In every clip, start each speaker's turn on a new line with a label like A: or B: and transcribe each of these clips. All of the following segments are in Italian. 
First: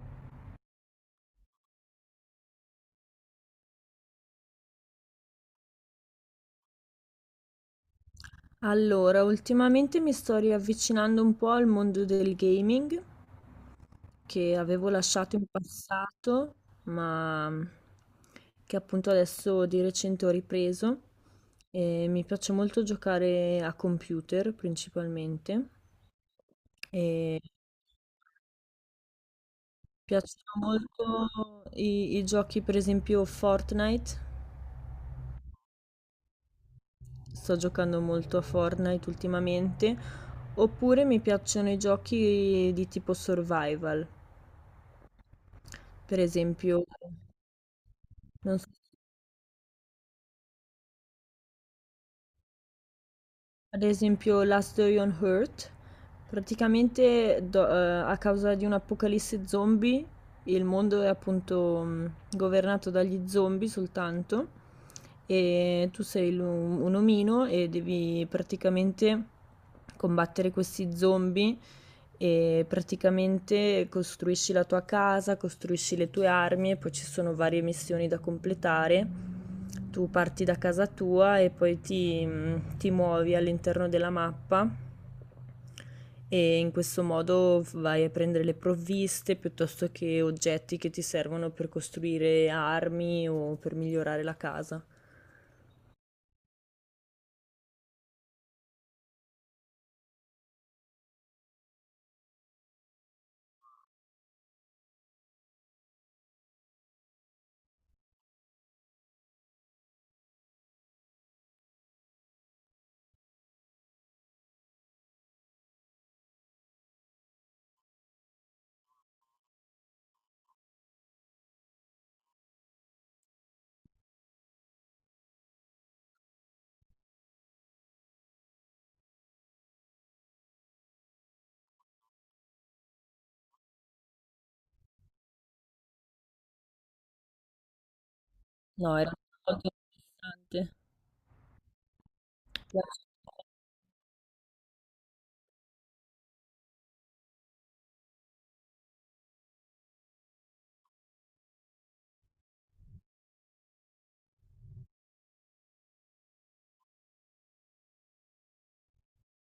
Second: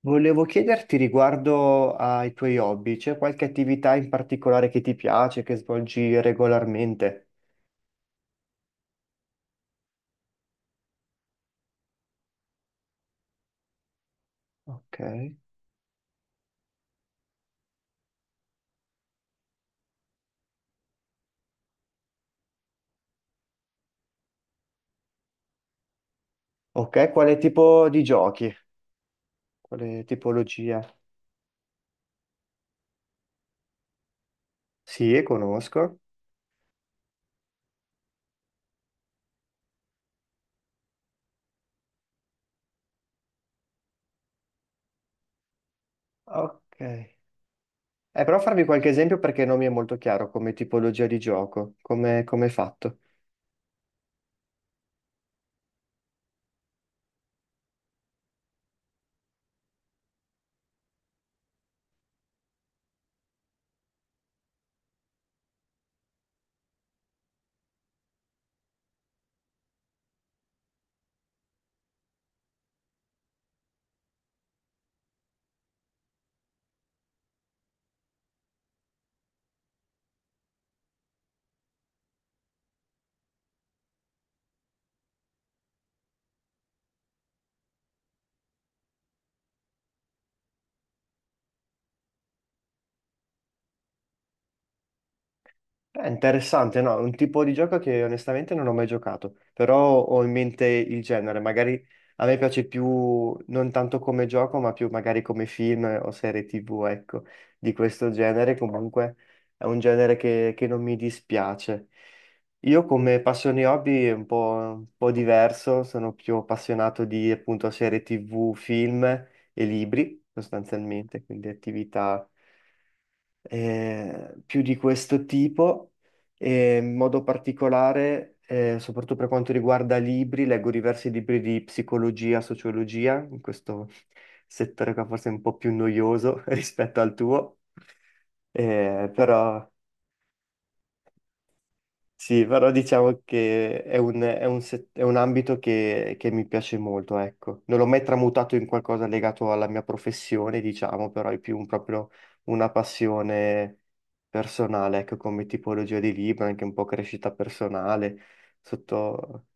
A: Volevo chiederti riguardo ai tuoi hobby, c'è qualche attività in particolare che ti piace, che svolgi regolarmente?
B: Allora, ultimamente mi sto riavvicinando un po' al mondo del gaming che avevo
A: Ok.
B: lasciato in passato, ma mm, che appunto adesso di recente ho ripreso. E mi piace molto giocare a computer principalmente.
A: Ok, quale
B: E mi
A: tipo di giochi? Quale
B: piacciono
A: tipologia?
B: molto i giochi, per esempio Fortnite.
A: Sì, conosco.
B: Sto giocando molto a Fortnite ultimamente. Oppure mi piacciono i giochi di tipo survival. Per
A: Ok.
B: esempio,
A: Però
B: non
A: farmi
B: so,
A: qualche esempio perché non mi è molto chiaro come tipologia di gioco, come è fatto.
B: ad esempio Last Day on Earth, praticamente a causa di un'apocalisse zombie, il mondo è appunto governato dagli zombie soltanto e un omino e devi praticamente combattere questi zombie. E praticamente costruisci la tua casa, costruisci le tue armi e poi ci sono varie missioni da completare. Tu parti da casa tua e ti muovi all'interno della mappa e in questo modo vai a prendere le provviste piuttosto che oggetti che ti servono per costruire armi o per migliorare la casa.
A: È interessante, no? È un tipo di gioco che onestamente non ho mai giocato, però ho in mente il genere. Magari a me piace più, non tanto come gioco, ma più magari come film o serie TV, ecco, di questo genere. Comunque è un genere che non mi dispiace. Io come passioni hobby è un po' diverso, sono più appassionato di appunto serie TV, film e libri, sostanzialmente, quindi attività più di questo tipo e in modo particolare, soprattutto per quanto riguarda libri, leggo diversi libri di psicologia, sociologia, in questo settore qua forse è un po' più noioso rispetto al tuo,
B: No,
A: eh,
B: era
A: però...
B: molto interessante.
A: Sì, però diciamo che è è un è un ambito che mi piace molto, ecco. Non l'ho mai tramutato in qualcosa legato alla mia professione, diciamo, però è più proprio una passione personale, ecco, come tipologia di libro, anche un po' crescita personale, sotto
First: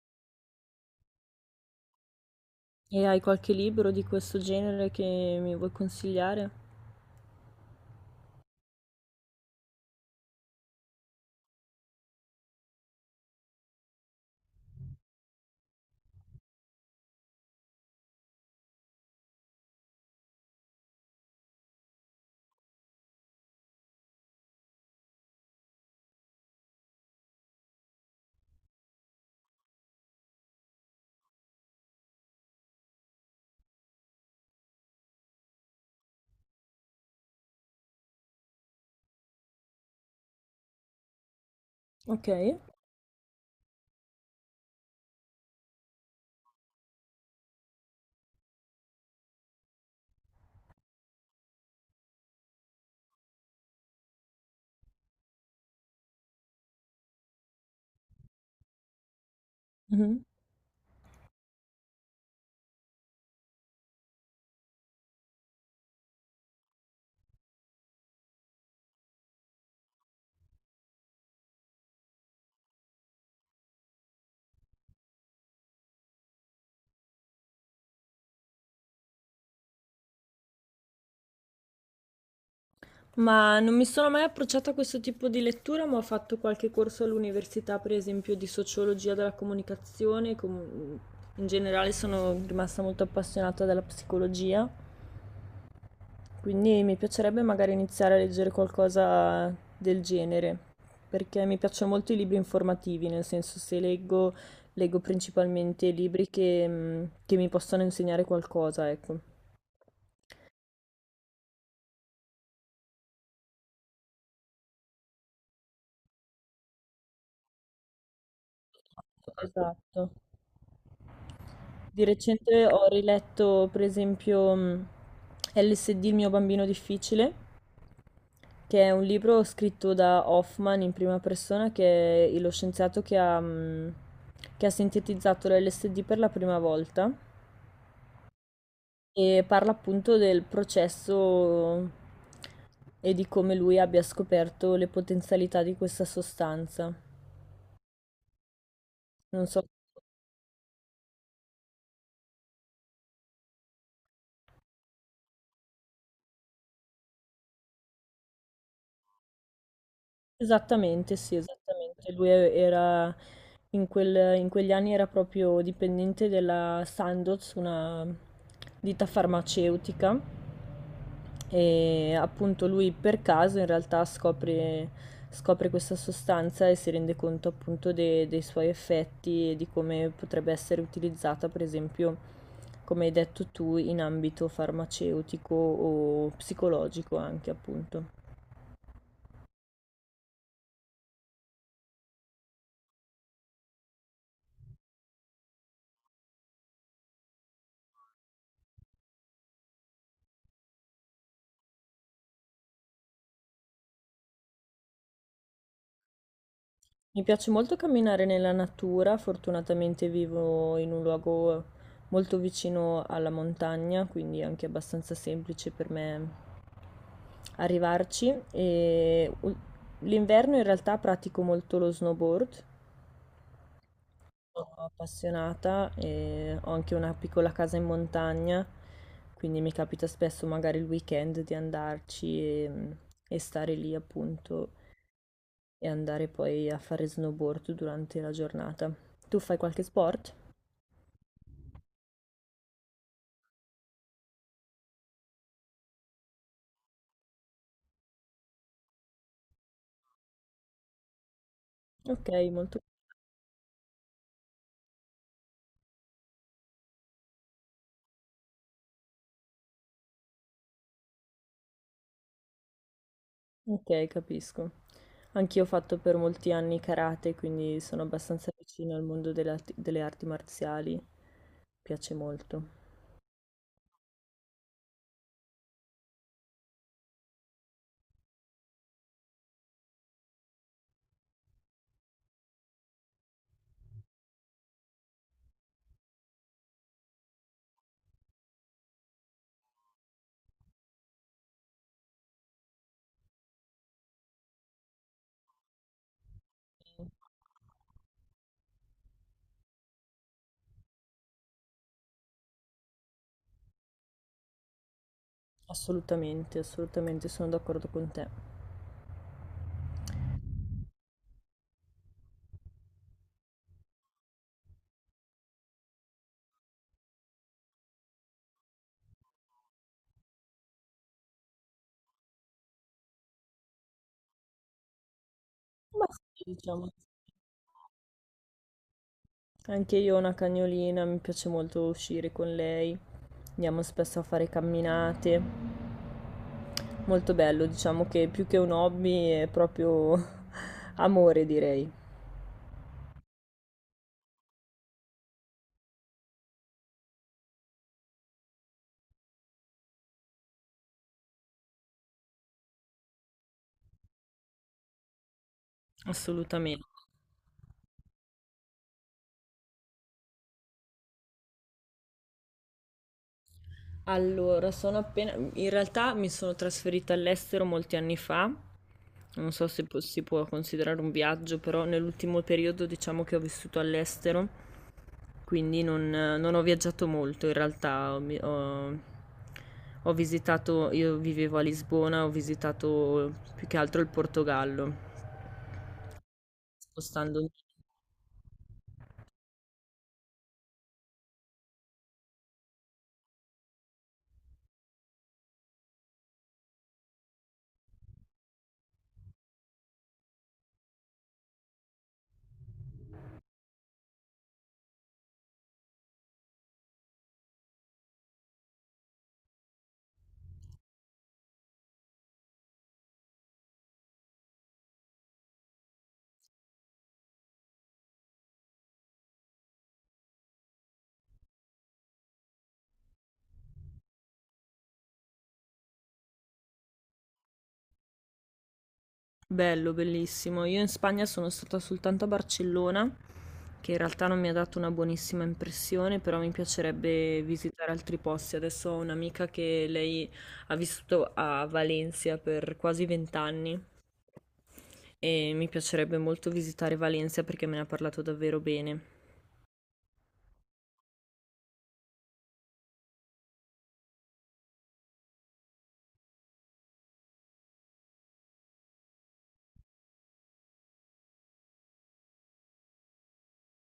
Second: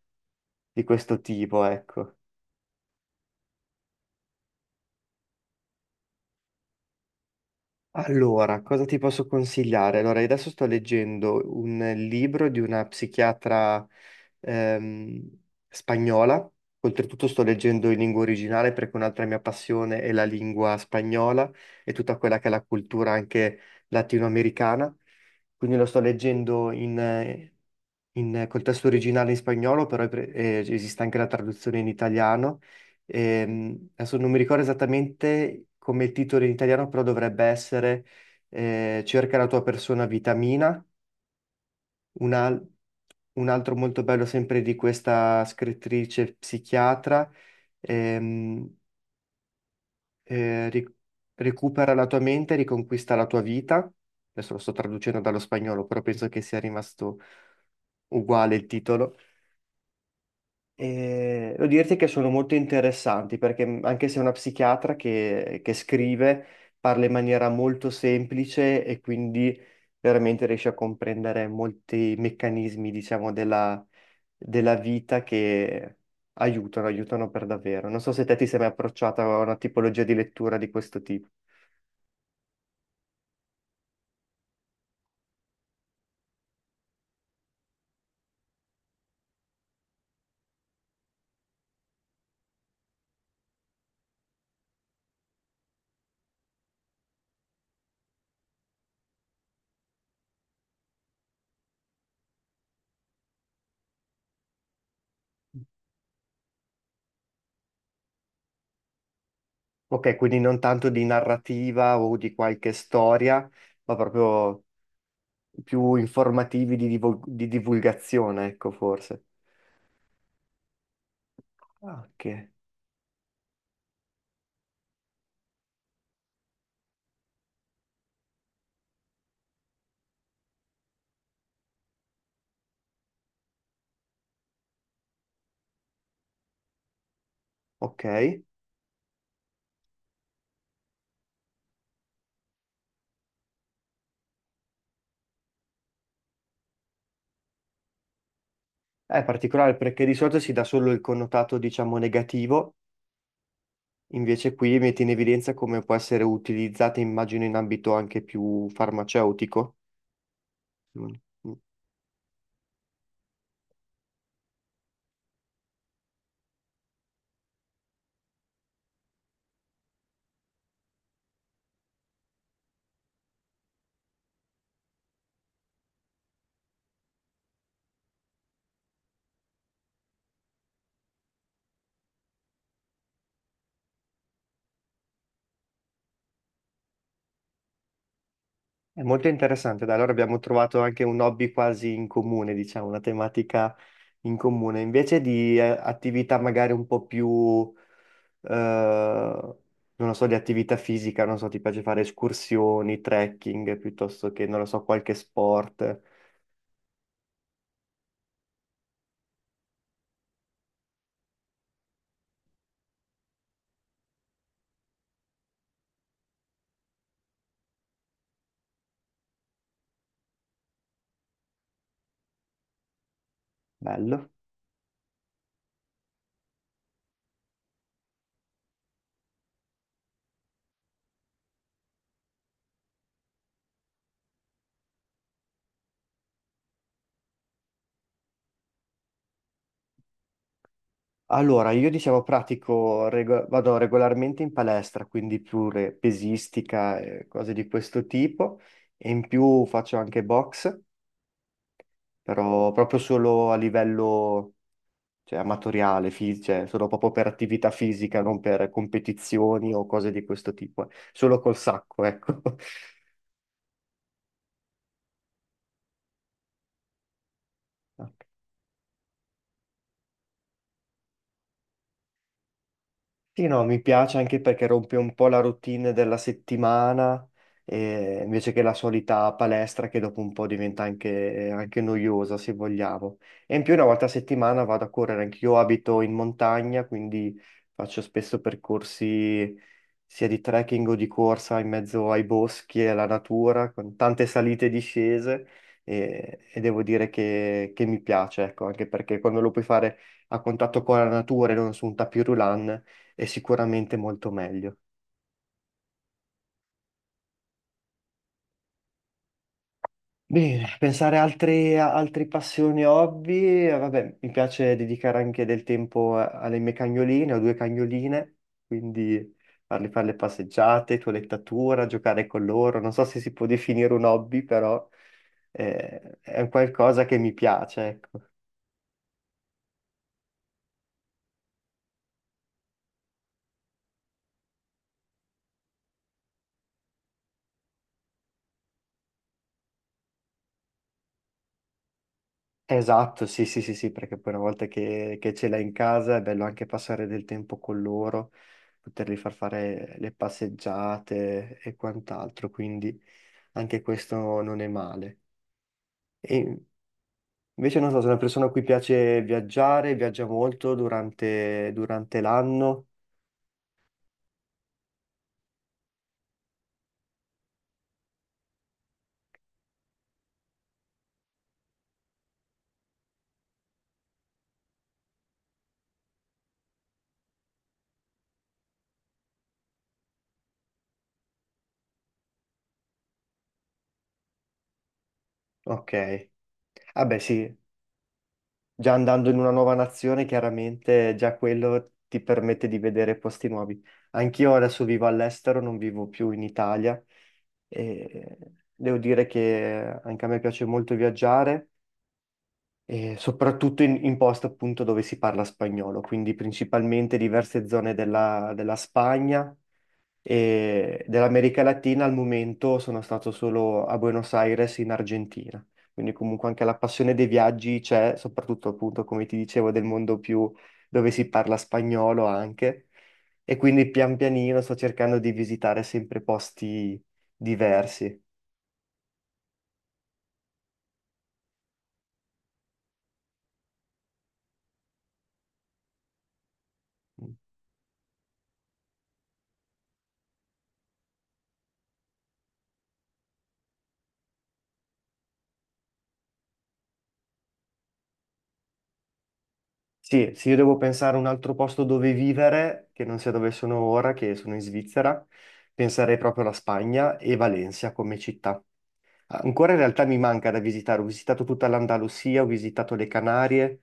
A: di questo tipo, ecco.
B: E hai qualche libro di questo genere che mi vuoi consigliare?
A: Allora, cosa ti posso consigliare? Allora, io adesso sto leggendo un libro di una psichiatra ehm, spagnola. Oltretutto sto leggendo in lingua originale perché un'altra mia passione è la lingua spagnola e tutta quella che è la cultura anche latinoamericana. Quindi lo sto leggendo col testo originale in spagnolo, però esiste anche la traduzione in italiano. Adesso non mi ricordo esattamente come il titolo in italiano, però dovrebbe essere Cerca la tua persona vitamina.
B: Ok.
A: Un, al- un altro molto bello sempre di questa scrittrice psichiatra. ehm, eh, ri- Recupera la tua mente, riconquista la tua vita. Adesso lo sto traducendo dallo spagnolo, però penso che sia rimasto uguale il titolo.
B: Mhm.
A: E devo dirti che sono molto interessanti perché anche se è una psichiatra che scrive, parla in maniera molto semplice e quindi veramente riesce a comprendere molti meccanismi, diciamo, della vita che aiutano per davvero. Non so se te ti sei mai approcciata a una tipologia di lettura di questo tipo.
B: Ma non mi sono mai approcciata a questo tipo di lettura, ma ho fatto qualche corso all'università, per esempio, di sociologia della comunicazione. In generale sono rimasta molto appassionata della psicologia, quindi mi piacerebbe magari iniziare a leggere qualcosa del genere, perché mi piacciono molto i libri informativi, nel senso se leggo, leggo principalmente libri che che mi possono insegnare qualcosa, ecco.
A: Ok, quindi non tanto di narrativa o di qualche storia, ma proprio più informativi di divulgazione, ecco, forse.
B: Esatto. Di
A: Ah, ok.
B: recente ho riletto, per esempio, LSD, il mio bambino difficile, che è un libro scritto da Hoffman in prima persona, che è lo scienziato che ha sintetizzato l'LSD per la prima volta
A: Ok.
B: e parla appunto del processo e di come lui abbia scoperto le potenzialità di questa sostanza.
A: È
B: Non so.
A: particolare perché di solito si dà solo il connotato, diciamo, negativo, invece qui metti in evidenza come può essere utilizzata, immagino, in ambito anche più farmaceutico. Mm.
B: Esattamente, sì,
A: Mm.
B: esattamente. Lui era in quegli anni era proprio dipendente della Sandoz, una ditta farmaceutica e appunto lui per caso in realtà scopre, scopre questa sostanza e si rende conto appunto dei suoi effetti e di come potrebbe essere utilizzata, per esempio, come hai detto tu, in ambito farmaceutico o psicologico anche appunto.
A: È molto interessante, dai, allora abbiamo trovato anche un hobby quasi in comune, diciamo, una tematica in comune, invece di attività magari un po' più, eh, non lo so, di attività fisica, non so, ti piace fare escursioni, trekking, piuttosto che, non lo so, qualche sport.
B: Mi piace molto camminare nella natura, fortunatamente vivo in un luogo molto vicino alla montagna, quindi è anche abbastanza semplice per me arrivarci. L'inverno in realtà pratico molto lo snowboard,
A: Bello.
B: sono appassionata e ho anche una piccola casa in montagna, quindi mi capita spesso magari il weekend di andarci e stare lì appunto e andare poi a fare snowboard durante la giornata. Tu fai qualche sport?
A: Allora, io diciamo pratico, vado regolarmente in palestra, quindi pure pesistica e cose di questo tipo, e in più faccio anche box,
B: Okay,
A: però
B: molto
A: proprio solo a livello, cioè, amatoriale, cioè, solo proprio per attività fisica, non per competizioni o cose di questo tipo, eh. Solo col sacco, ecco.
B: okay, capisco. Anch'io ho fatto per molti anni karate, quindi sono abbastanza vicina al mondo delle arti marziali. Piace molto.
A: Sì, no, mi piace anche perché rompe un po' la routine della settimana, invece che la solita palestra che dopo un po' diventa anche noiosa, se vogliamo. E in più una volta a settimana vado a correre, anche io abito in montagna, quindi faccio spesso percorsi sia di trekking o di corsa in mezzo ai boschi e alla natura, con tante salite e discese, e devo dire che mi piace, ecco, anche perché quando lo puoi fare a contatto con la natura e non su un tapirulan è sicuramente molto meglio.
B: Assolutamente, assolutamente, sono d'accordo con te.
A: Bene, pensare a altre passioni, hobby, vabbè, mi piace dedicare anche del tempo alle mie cagnoline, ho due cagnoline, quindi farle fare le passeggiate, toilettatura, giocare con loro, non so se si può definire un hobby, però
B: Ma
A: è
B: sì,
A: un
B: diciamo.
A: qualcosa che mi piace, ecco.
B: Anche io ho una cagnolina, mi piace molto uscire con lei. Andiamo spesso a fare camminate. Molto bello, diciamo che più che un hobby è proprio amore, direi.
A: Esatto, sì, sì, sì, sì, perché poi una volta che ce l'hai in casa è bello anche passare del tempo con loro, poterli far fare le passeggiate e quant'altro, quindi anche questo non è male. E
B: Assolutamente.
A: invece non so, sono una persona a cui piace viaggiare, viaggia molto durante l'anno,
B: Allora, sono appena... In realtà mi sono trasferita all'estero molti anni fa, non so se si può considerare un viaggio, però nell'ultimo periodo diciamo che ho vissuto all'estero, quindi non, non ho viaggiato molto in realtà. Ho visitato, io vivevo a Lisbona, ho visitato più che altro il Portogallo,
A: ok. Vabbè,
B: spostandomi.
A: sì, già andando in una nuova nazione, chiaramente già quello ti permette di vedere posti nuovi. Anch'io adesso vivo all'estero, non vivo più in Italia e devo dire che anche a me piace molto viaggiare, e soprattutto in posti appunto dove si parla spagnolo, quindi principalmente diverse zone della Spagna e dell'America Latina. Al momento sono stato solo a Buenos Aires in Argentina. Quindi comunque anche la passione dei viaggi c'è, soprattutto appunto, come ti dicevo, del mondo più dove si parla spagnolo anche. E quindi pian pianino sto cercando di visitare sempre posti diversi.
B: Bello, bellissimo. Io in Spagna sono stata soltanto a Barcellona, che in realtà non mi ha dato una buonissima impressione, però mi piacerebbe visitare altri posti. Adesso ho un'amica che lei ha vissuto a Valencia per quasi vent'anni e mi piacerebbe molto visitare Valencia perché me ne ha parlato davvero bene.
A: Sì, se io devo pensare a un altro posto dove vivere, che non sia dove sono ora, che sono in Svizzera, penserei proprio alla Spagna e Valencia come città. Ancora in realtà mi manca da visitare, ho visitato tutta l'Andalusia, ho visitato le Canarie,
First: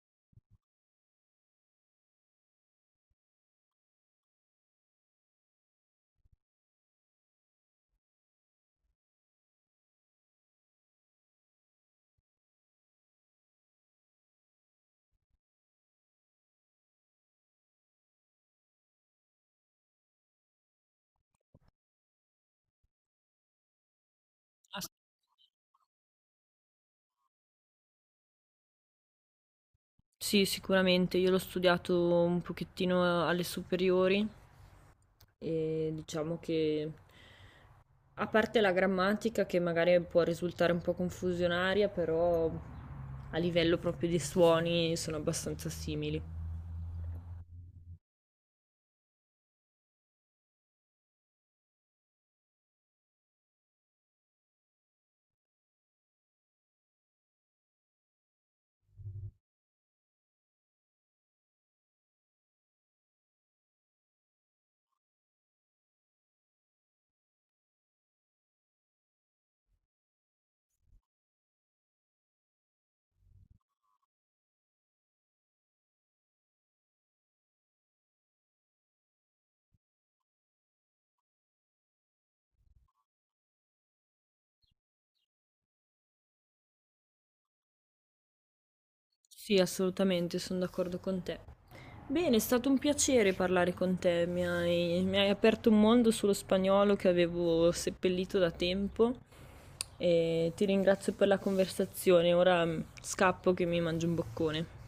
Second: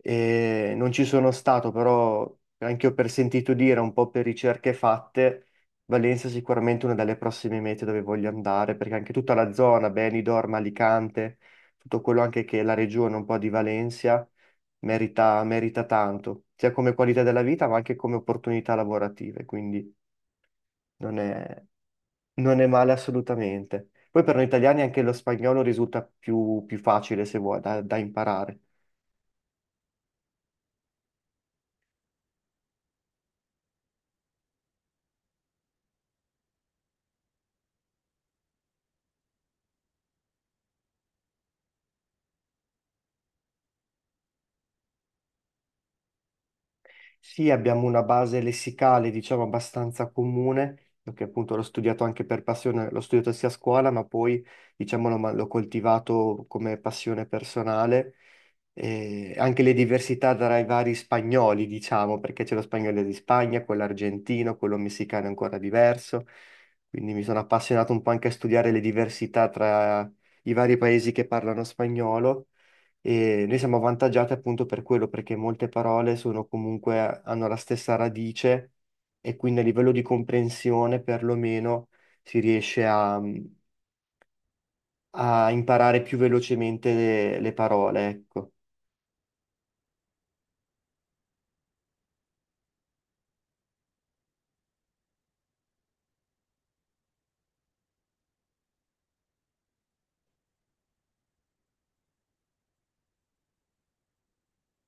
A: e non ci sono stato, però anche io per sentito dire, un po' per ricerche fatte, Valencia è sicuramente una delle prossime mete dove voglio andare, perché anche tutta la zona, Benidorm, Alicante, tutto quello anche che è la regione un po' di Valencia merita, merita tanto, sia come qualità della vita, ma anche come opportunità lavorative, quindi non è non è male assolutamente. Poi per noi italiani
B: Ah,
A: anche lo spagnolo risulta più facile se vuoi da imparare.
B: sì, sicuramente. Io l'ho studiato un pochettino alle superiori e diciamo che a parte la grammatica che magari può risultare un po' confusionaria, però a livello proprio di suoni sono abbastanza simili.
A: Sì, abbiamo una base lessicale, diciamo, abbastanza comune, perché appunto l'ho studiato anche per passione, l'ho studiato sia a scuola, ma poi, diciamo, l'ho coltivato come passione personale. E anche le diversità tra i vari spagnoli, diciamo, perché c'è lo spagnolo di Spagna, quello argentino, quello messicano è ancora diverso. Quindi mi sono appassionato un po' anche a studiare le diversità tra i vari paesi che parlano spagnolo e noi siamo avvantaggiati appunto per quello, perché molte parole sono comunque, hanno la stessa radice e quindi a livello di comprensione perlomeno si riesce a imparare più velocemente le parole, ecco.
B: Sì, assolutamente, sono d'accordo con te. Bene, è stato un piacere parlare con te, mi hai aperto un mondo sullo spagnolo che avevo seppellito da tempo e ti ringrazio per la conversazione. Ora scappo che mi mangio un boccone.